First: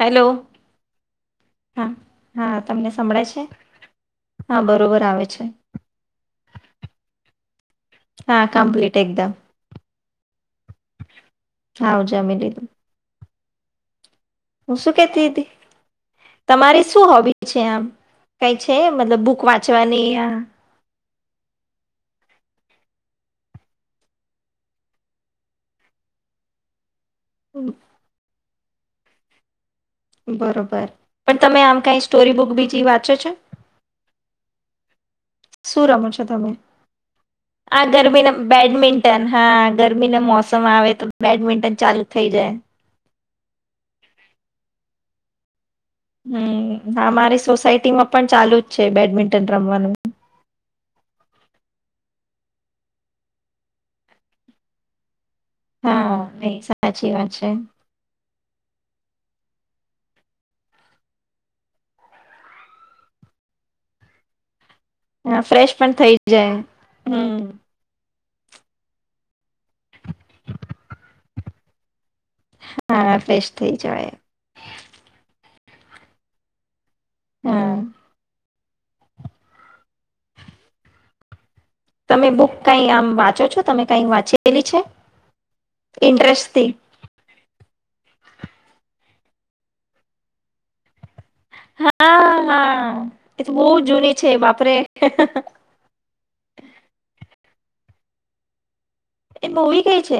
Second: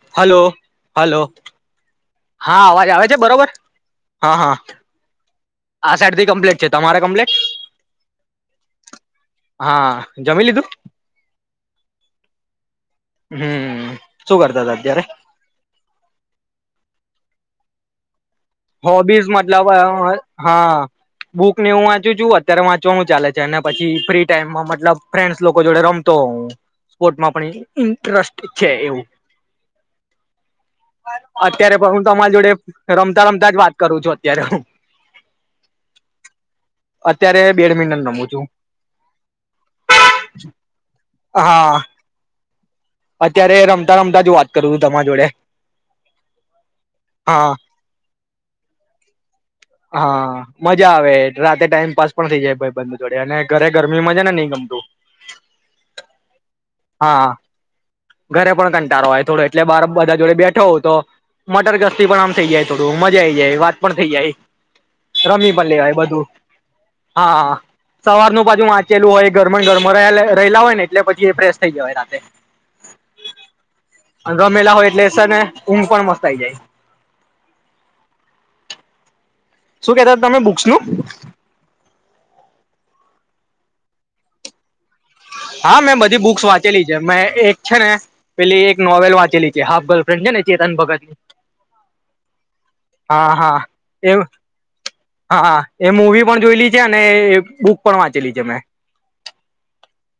Hello hello hello હા હા અવાજ તમને આવે સંભળાય છે બરોબર હા બરોબર આવે છે. આ સાઇડથી કમ્પ્લેટ છે. તમારે કમ્પ્લેટ. હા કમ્પ્લીટ એકદમ. જમી લીધું? હાવ જમી લીધું. હમ્મ. હું શું કેતી તીતી તમારી શું હોબીટ છે આમ. કઈ છે હોબીઝ બુક મતલબ હ વાંચવાની આ હા. બુક ને હું વાંચું છું અત્યારે વાંચવાનું ચાલે છે અને પછી ફ્રી ટાઈમમાં મતલબ ફ્રેન્ડસ લોકો જોડે રમતો હોઅ. સ્પોર્ટમાં પણ ઇન્ટરેસ્ટ છે એવું. બરોબર પણ તમે અત્યારે આમ પણ હું કઈ તમારી સ્ટોરી જોડે બુક બીજી વાંચો રમતા છો રમતા જ વાત કરું છું અત્યારે હહહ. શું રમો છો તમે અત્યારે આ બેડમિન્ટન રમું ગરમીના છું બેડમિન્ટન હા ગરમીના મોસમ આવે તો બેડમિન્ટન હા ચાલુ થઈ જાય. અત્યારે રમતા રમતા જ વાત કરું છું તમારા જોડે. હમ હ અમારી હા સોસાયટીમાં પણ ચાલુ જ છે બેડમિન્ટન રમવાનું. હા મજા આવે રાતે ટાઈમ પાાસ પણ થઈ જાય ભાઈ બંધ જોડે અને ઘરે ગરમીમાં છે ને નહી ગમતું. હા તેજ. હા ઘરે પણ કંટાળો આય થોડે એટલે બાર બધા જોડે બેઠો હોઉ તો મટરગસ્તી પણ આમ થઇ જાય થોડું મજા આઈ જાય વાત પણ થઈ જાય. હા રમી ફ્રેશ પણ લેવાય થઇ બધું જાય હમ. હા સવારનું પાછુ વાંચેલું હોય ઘરમ ઘરમાંલા રહેલા હોય ને એટલે પછી એ પ્રે થઈ જવાય રાતેે હા ફ્રેશ થઈ જવાય અને રમેલા હોય એટલે સર ને ઊંઘ પણ મસ્ત આઈ જાય. હા. શું કેતા તમે બુક્સનું તમે બુક કઈ આમ વાંચો છો તમે કઈ વાંચેલી છે. હા મેં બધી બુક્સ ઇન્ટરેસ્ટથી? વાંચેલી છે મેં એક છે ને પેલી એક નોવેલ વાંચેલી છે હાફ ગર્લફ્રેન્ડ છે ને ચેતન ભગતની હા હા એ તો હા બહુ જૂની એ છે બાપરે હા એ મુવી પણ જોયલી છે અને બુક પણ વાંચેલી છે અમે એ મૂવી કઈ છે.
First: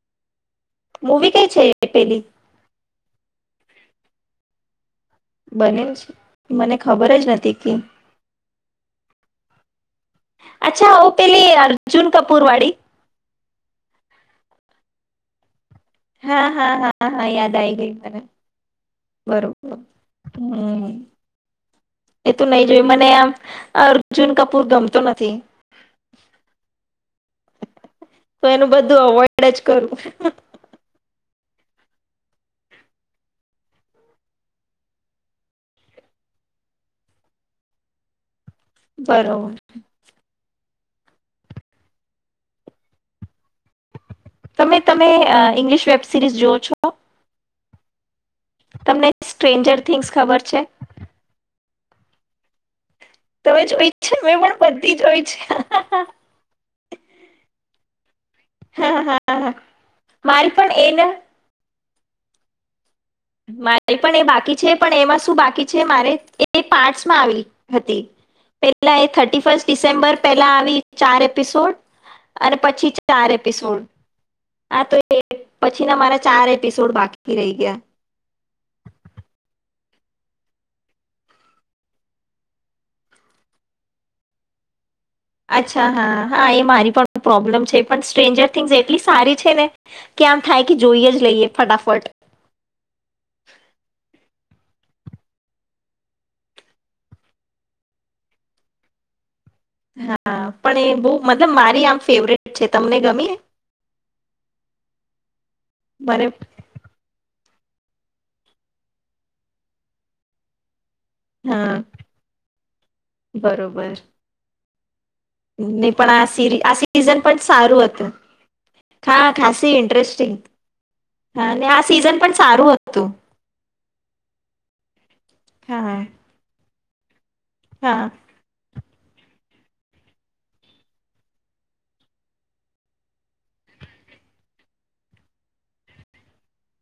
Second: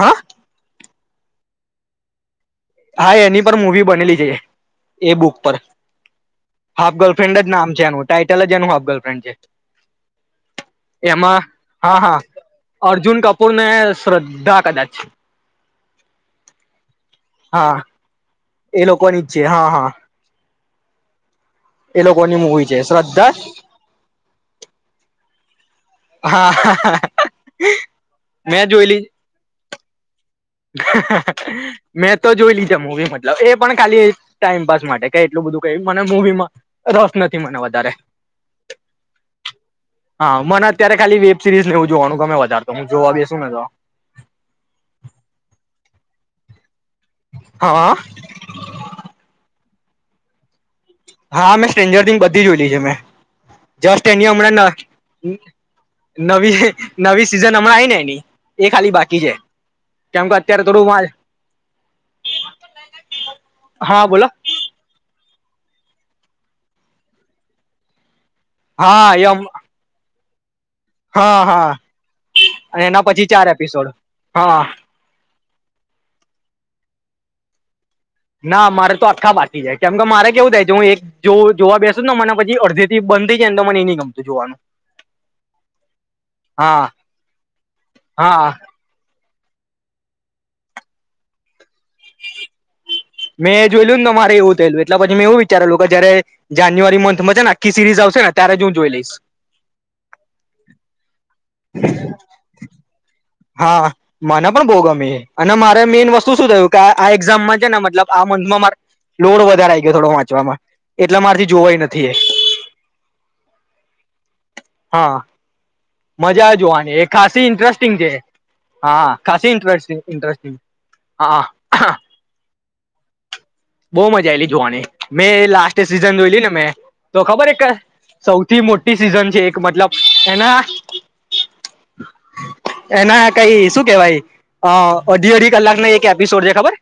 હા મૂવી કઈ છે એ પેલી હા એની પર મુૂવી બનેલી છે. એ બુક પર બનેલ છે મને હાફ ખબર ગર્લફ્રેન્ડ જ નથી નામ કે છે, એનું ટાઈટલ જ એનું હાફ ગર્લફ્રેન્ડ છે, અચ્છા ઓ એમાં પેલી હા, અર્જુન હા, કપૂર વાળી અર્જુન કપૂરને શ્રદ્ધા કદાચ હા. હા. હા. હા. હા. યાદ આઈ ગઈ મને. એ લોકોની જ છે બરોબર. હા હા હમ. એ લોકોની તોું મૂવી નહી છે જોય મને આમ શ્રદ્ધા અર્જુન કપૂર ગમતો નથી. હા હા હ. તો મેં એનું જોયલી. બધું અવોઈડ જ કરું. મેં તો જોઈ લીધા. મુવી મતલબ એ પણ ખાલી ટાઈમપાસ માટે ક એટલું બધું કઈ મને મુવીમાં રસ નથી મને વધારે. બરોબર. હા મને અત્યારે ખાલી વેબ સિરીઝ લેવું જોવાનું ગમે વધારે તો. હું જોવા બેશું. તમે તમે ઇંગ્લિશ વેબ સિરીઝ જોવ છો? હા હ. તમને સ્ટ્રેન્જર થિંગ્સ ખબર છે? હા. મેં સ્ટ્રેન્જર થી બધી જોઈલી છે મેં. તમે જોઈ જસ્ટ, છે એની આમ મેં પણ હમણાં હ બધી જોઈ છે ન નવી નવી સિઝન હમણાં આવી ને. [unintelligible] એ ખાલી હા બાકી છે, હા હા કેમ કે મારી અત્યારે પણ થોડું એ મા [inaudible] ને મારી પણ એ બાકી છે. પણ એમાં શું બાકી જે મારે એ પાર્ટસમાં આવી હતી પેલા એ હા થર્ટી એમ ફર્સ્ટ ડિસેમ્બર પેલા આવી. ચાર હા હા એપિસોડ અને પછી ચાર એપિસોડ હા, તો એ પછી ના મારા ચાર એપિસોડ બાકી રહી ગયા. ના મારે તો આખા બાકી છે, કેમ કે મારે કેવું થાય છે હું એક જો જોવા બેસુ ને મને પછી અડધી થી બંધ થઈ જાયને તો મને એ ન ગમતું જોવાનું. અચ્છા. હા. હા. એ મારી પણ પ્રોબ્લેમ છે પણ હા સ્ટ્રેન્જર થિંગ્સ એટલી સારી છે ને કે, આમ થાય કે જોઈએ જ લઈએ ફટાફટ મેં જોયલું ને મારે એવું થયેલું એટલે પછી મેં એવું વિચારેલું કે જયારે જાન્યુઆરી મંથમાં છેને આખી સિરીઝ આવશેને ત્યારે જ હું જોઈ લઈશ. હા. પણ એ બવ મારી આમ ફેવરેટ છે. તમને ગમે? હા. મને પણ બહુ ગમે અને મારે મેઈન મને વસ્તુ શું થયું કે, આ એક્ઝામમાં છે ને મતલબ આ મંથમાં મારે લોડ વધારે આઈ ગયો થોડો વાંચવામાં. એટલા મારીથી જોવાય હા નથી એ. બરોબર હા. નહી પણ આ મજા સી આ જોવાની, એ સીઝન પણ ખાસી સારું ઇન્ટરેસ્ટિંગ છે. હતું હા, ખાસી ઇન્ટરેસ્ટિંગ. હા, ને આ સિઝન પણ સારું હતું. બો મજા આયલી જોવાની. મેં લાસ્ટ હા હા સિઝન જોયલી ને મેં તો ખબર એક સૌથી મોટ ટી સીઝન છે, એક મતલબ, એના એના કઈ શું કેવાય, અહ અઢી અઢી કલાક ના એક એપિસોડ છે, ખબર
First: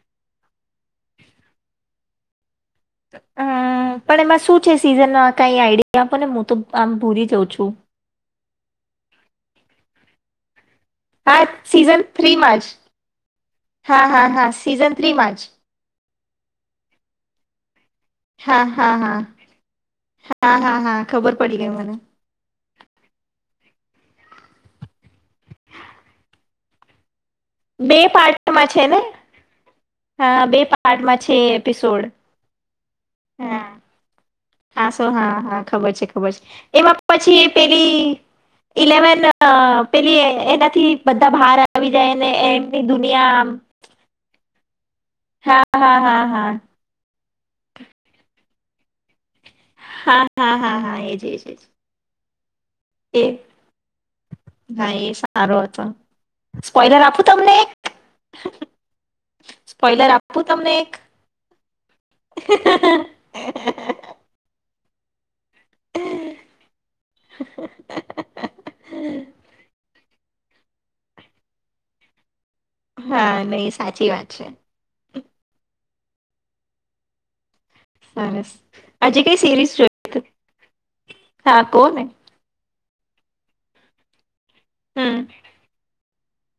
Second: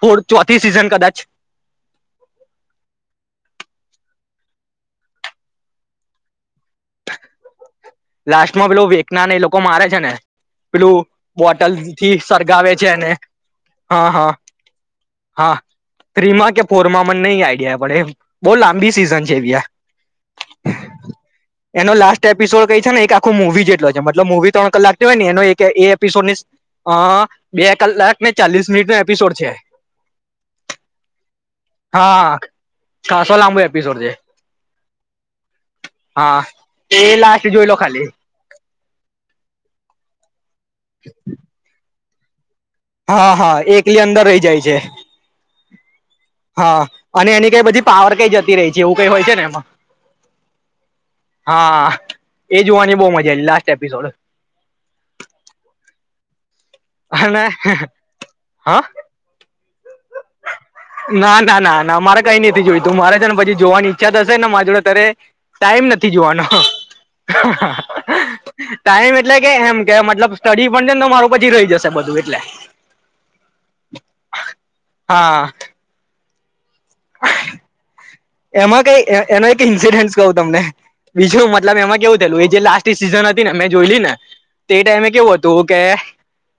ફૂ ચોથી સિઝન કદાચ. હમ્મ, પણ એમાં શું છે સીઝન, અહ કઈ આડીયા આપો ને હું તો આમ ભૂલી જાઉં છું. લાસ્ટ માં પેલું વેકનાને એ લોકો મારે છે ને પેલું હા બોટલ સિઝન થી થ્રીમાં સળગાવે જ છે એને હા, હા, હા. થ્રીમા કે ફોરમા મને નઈ આઈડિયા, એમ. પડે બહુ હા, લાંબી હા, સિઝન હા, છે ભૈયા હા, હા, હા ખબર પડી ગય. એનો લાસ્ટ એપિસોડ કઈ છે ને એક આખો મુવી જેટલો છે. મતલબ મૂવી ત્રણ કલાકની હોય ને એનો એક એ એપિસોડ ની અહ બે કલાક ને પાર્ટમાં ચાલીસ છે મિનિટ નો ને એપિસોડ છે. હા બે પાર્ટમાં છે એપિસોડ હા ખાસો લાંબો હા એપિસોડ છે. હા શો હા હા ખબર છે, ખબર હા છે. પછી એ લાસ્ટ જોઈ લો પેલી ખાલી ઇલેવન અહ પેલી એ એનાથી બધા બહાર આવી જેને એમ હા હા એકલી અંદર રહી જાય જે. હા હા હા, અને એની કઈ બધી પાવર કઈ જ બી રહી છે એવું કઈ હોય છે ને એમાં હા હા હા હા એજ એજ એજ. હા એ જોવાની બહુ એ મજા લાસ્ટ એપિસોડ. સ્પાઇડર આપું અને તમને એક. હા સ્પોઇલર આપું. તમને એક ના ના ના ના મારે કઈ નથી જોયું તું મારે છે ને પછી જોવાની ઈચ્છા થ હશે ને મારે જોડે તરે ટાઈમ નથી જોવાનો. ટાઈમ એટલે કે એમ કે મતલબ કઢી પણ ને તમારું પછી રહી જશે બધું એટલે. હા, નહીં સાચી વાત છે. હા સરસ [unintelligible] એમાં કઈ હજી એનો એક સિરીઝ જોઈ ઇન્સિડન્ટ કહું તમને બીજું હા મતલબ કહો એમાં ને કેવું થયેલું જે લાસ્ટ [unintelligible] સિઝન હતી ન. મેં જોયેલી ન. તે ટાઈમે હમ કેવું હતું કે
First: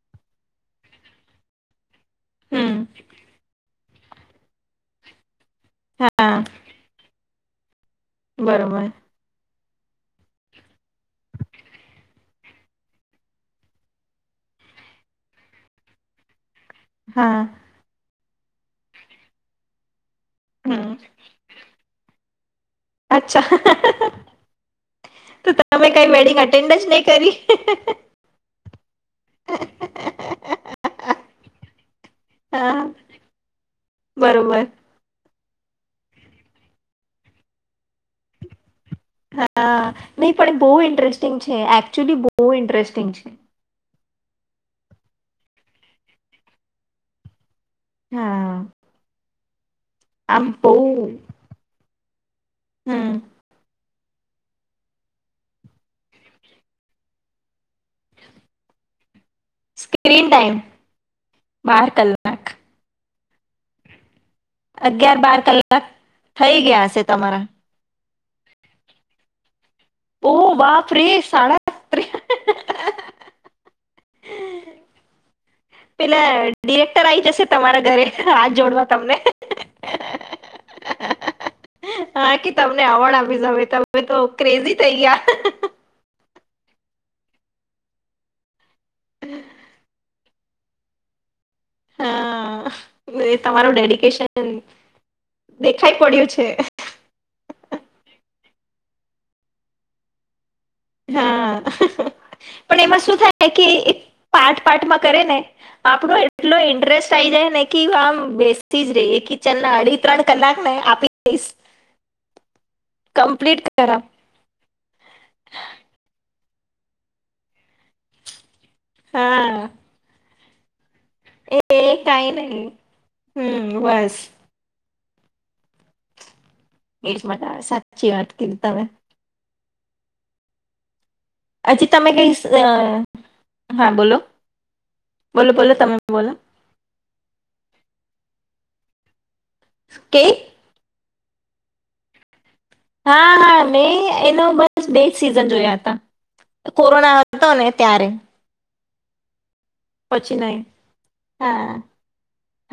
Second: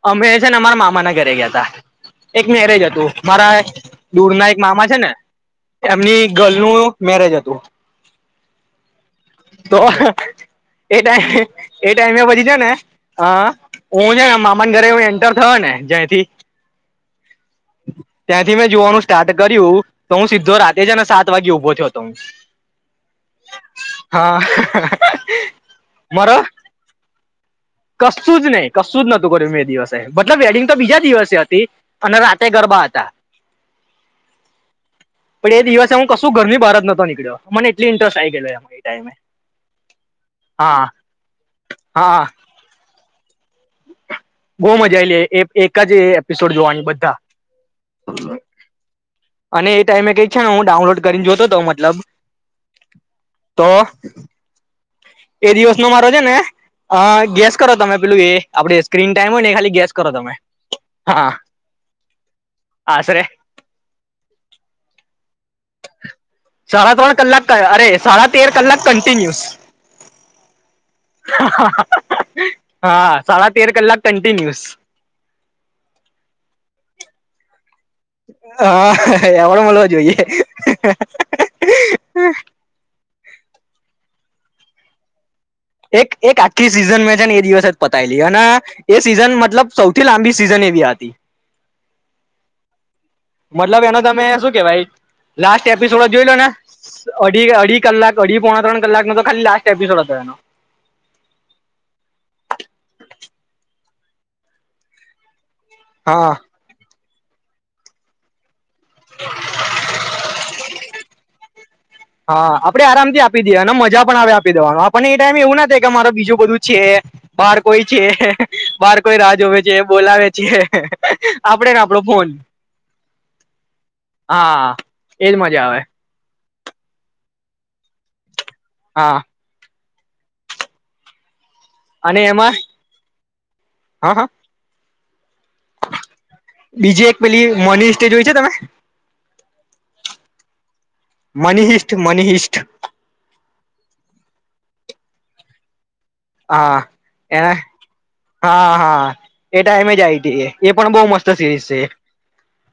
અમે છે ને અમારા મામા ના ઘરે ગયાતા. એક હમ મેરેજ હતું મારા દૂર ના એક મામા છે ને એમની હા ગર્લ નું મેરેજ હતું. તો બરોબર. તો એ ટાઈમે એ ટાઈમે પછી છે ને હા, હું છે ને મામા ઘરે એન્ટર થયો ને જ્યાથી હા. ત્યાંથી મેં જોવાનું સ્ટાર્ટ કર્યું તો હું સીધો રાતે હમ જ ને સાત વાગે ઊભો થયો તો. અચ્છા તો તમે કંઈ વેડિંગ મારો એટેન્ડ જ નહી કરી? સુું જ નતું કર્યું મેં એ દિવસે મતલબ વેડિંગ તો બીજા દિવસે હતી અને રાતે હા ગરબા હતા. બરોબર પણ એ દિવસે હું કશું ઘરની બહાર જ નતો નીકળ્યો. મને એટ ઇન્ટરેસ્ટ આવી ગયો એમાં. ટાઈમે હા નહી પણ એ બહુ હા ઇન્ટરેસ્ટિંગ છે, એકચુલી હા બહુ ઇન્ટરેસ્ટિંગ છે. બહુ મજા આયેલી એ એક જ એપિસોડ જોવાની બધા. હા. અને એ ટમે કઈ છે આમ હું ડાઉલોડ કરીને જોતો હતો મતલબ હમ્મ. તો એ દિવસ નો મારો છે ને અ ગેસ કરો તમે પેલું એ આપડે સ્ક્રીન ડાયમંડ એ ખાલી ગેસ કરો સ્ક્રીન તમે. ટાઈમ હા, બાર આસરે? અગયાર બાર કલાક થઇ ગયા સાડા હશે ત્રણ તમારા. કલાક અરે સાડા તેર કલાક કન્ટિન્યુસ. ઓ બાપરે સાડા હા સાડા તેર કલાક કન્ટિન્યુસ. પેલા ડિરેક્ટર આવી જશે તમારા ઘરે હાથ જોડવા હા તમને એ મળવા જોઈએ હા કે તમને અવોર્ડ તમે તો ક્રેઝી થઈ ગયા. એક એક આખી સિઝન મેં છે ને એ દિવસ જ પતાયે લી અને એ સિઝન મતલબ સૌથી લાંબી સિઝન એવી હતી. હા એ તમારું મતલબ એનો તમે ડેડિકેશન શું કેવાય લાસ્ટ દેખાઈ એપિસોડ જોઈ પડ્યું લો ને છે અઢી અઢી કલાક અઢી પોણા ત્રણ કલાકનો તો ખાલી લાસ્ટ એપિસોડ હતો એનો હા પણ એમાં શું થાય કે પાઠ પાઠમાં કરે ને આપડો હા એટલો ઇન્ટરેસ્ટ થઈ જાય નનેકી આમ બે સીઝ ર એ કિચન ના અઢી ત્રણ કલાક આપીશ હા આપડે આરામ થી આપી દઈએ અને મજા પણ આવે આપી દેવાનો આપને એ ટાઈમે એવું ના થાય કે મારો બીજું બધું છે બહાર કોઈ છે. બાર કોઈ રાહ જોવે હા છે બોલાવે જી એ કઈ નહી હમ બસ હા એજ મજા આવે એ જ મા સાચી વાત કરી હા હછી તમે અને કઈ એમાં હા હ બોલો હ બોલો બોલો તમે બોલો કે જોય છે તમે કે મની હિસ્ટ મનીહિસ્ટ હા હા મેં એનો બસ બે જ સિઝન જોયા હતા હા કોરોના હતો એને ને ત્યારે હા હા હ. એ ટાઈમે જ આવી પછી છે નહી એ પણ બહ મસ્ત સિરીઝ હા છે.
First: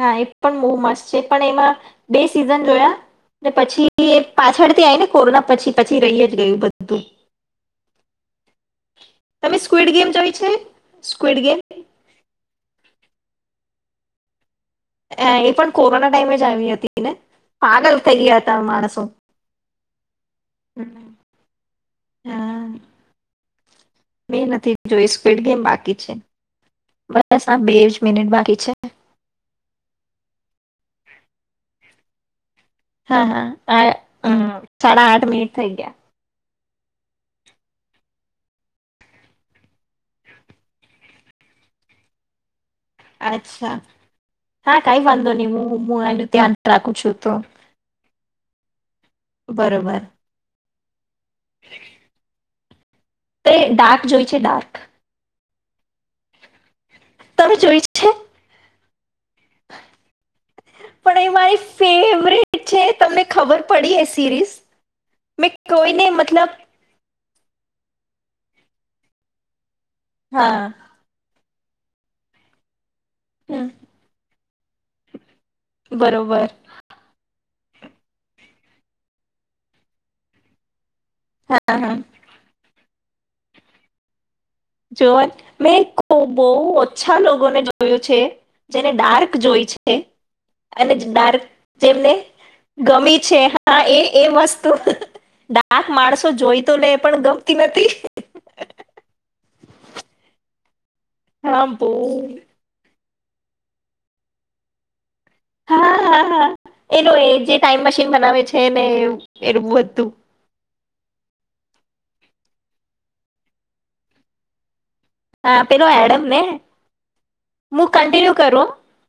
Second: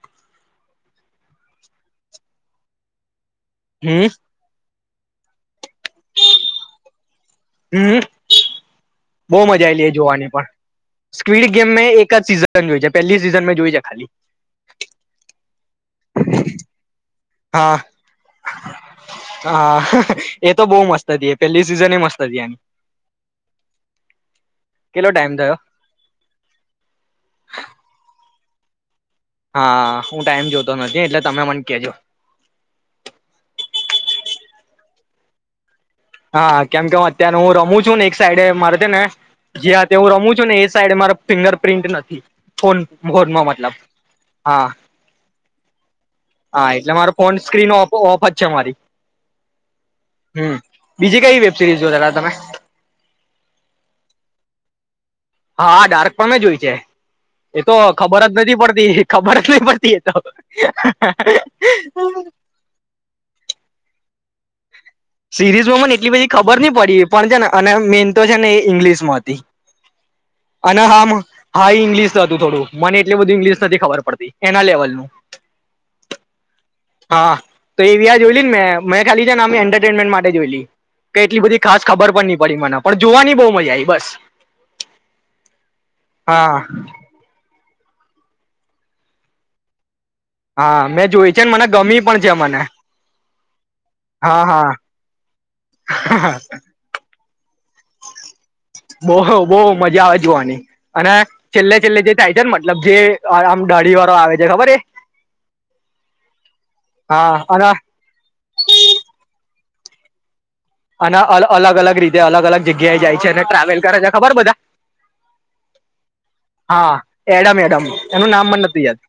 હા એ પણ બહુ મસ્ત છે પણ એમાં બે સિઝન જોયા ને હમ પછી પાછળથી આય ને કોરોના પછી પછી રહી જ ગયું બધું હમ બહુ તમે મજા આલી સ્ક્વિડ ગેમ જોવાની જોઈ છે પણ સ્વીડ ગેમ એક જ સીઝન જો પહેલી સિઝન જોઈ છે ખાલી હ એ પણ કોરોના ટાઈમે જ આવી હતી ને હા પાગલ થઈ ગયા હતા માણસો હા એ તો હ બહુ મસ્ત હતી એ પેલી સિઝન એ મસ્ત હતી એની હ મે નથી જોઈ કેટલો ટાઈમ સ્પીડ થયો ગેમ બાકી છે બસ આ બે જ મિનિટ બાકી છે. હા હું ટાઈમ જોતો નથી એટલે તમે મને કેજો હા હા સાડા આઠ મિનિટ થઈ ગયા. હા કેમ કે હ અત્યારે હું રમું છું ને એક સાઈડે મારે ને જે્યા હું રમું છું ને એ સાઈડ મારે ફિંગર પ્રિન્ટ નથી. ફોન ગયા ફોનમાં મતલબ અચ્છા હા કઈ વાંધો નહી હું હું એનું ધ્યાન હા એટલે રાખું મારો છું તો ફોન સ્ક્રીન ઓફ જ છે મારી. બરોબર. હમ બીજી કઈ વેબસીરીઝ જો તમે? તે ડાર્ક જોઈ છે ડાર્ક હા ડાર્ક પણમે જો હોય છે. તમે એતો જોઈ છે ખબર જ નથી પડતી. ખબર જ નહી પડતી એ તો પણ એ મારી ફેવરેટ છે તમને ખબર પડી એ સિરીઝ. મેં સિરીઝમાં મને કોઈને એટલી બધી મતલબ ખબર નની પડી. પણ છે ને અને મેન તો છે ને ઇંગ્લિશ માંથી. હા અને હામાં હા ઇંગ્લિશ હતું થોડું મને એટ બધું ઇંગ્લિશ હમ, નથી ખબર પડતી એના લેવલ ન બરોબર હા. તો એવી આ જોઈ લને મેં મને ખાલી નામે એડ ટ્રીટમેન્ટ માટે જોઈ લલી. કે એટલી બધી હા ખાસ હા ખબર પણ નહી પડી મને. પણ જોવાની બહુ મજા આવીઈ બસ. જોન મેં ખબ બહુ હા ઓ્છા લોકોને જો જોયો છે જેને ડાર્ક જોય છે. હા અને મેં જોઈ છે ડાર્ક ને મને ગમી જેમને પણ છે મને ગમી છે હા એ એ હા હા વસ્તુ ડાક માણસો જોઈ તો લે પણ. [inaudible] બહ બઓ મજા આવે જોવાની. અને હા છેલ્લે બહુ છેલ્લે જે થાય છેર ને મતલબ જે આમ દાઢી વાળો આવે છે ખબર હે? હા હ હા એનો એ જે અને ટાાઈમ મશીન બનાવે છે ને. [unintelligible] અને અલગ અલગ રીતે અલગ અલગ જગ્યાએ જાય છે અને ટ્રાવેલ કરે છે ખબર બધા? હા પેલો એડમ ને હા એડમ એડમ હું એનું કન્ટિન્યુ નામ મને કરું નથી યાદ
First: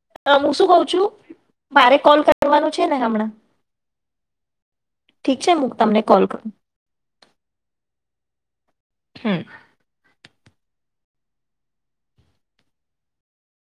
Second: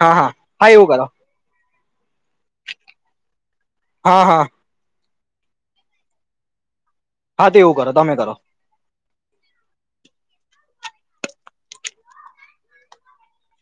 હા હા હું શું હા કઉ એવું છું કરો મારે કોલ કરવાનું છે ને હમણાં. હા હા ઠીક છે હું તમને કોલ કરું. હા તેવું કરો તમે કરો. હમ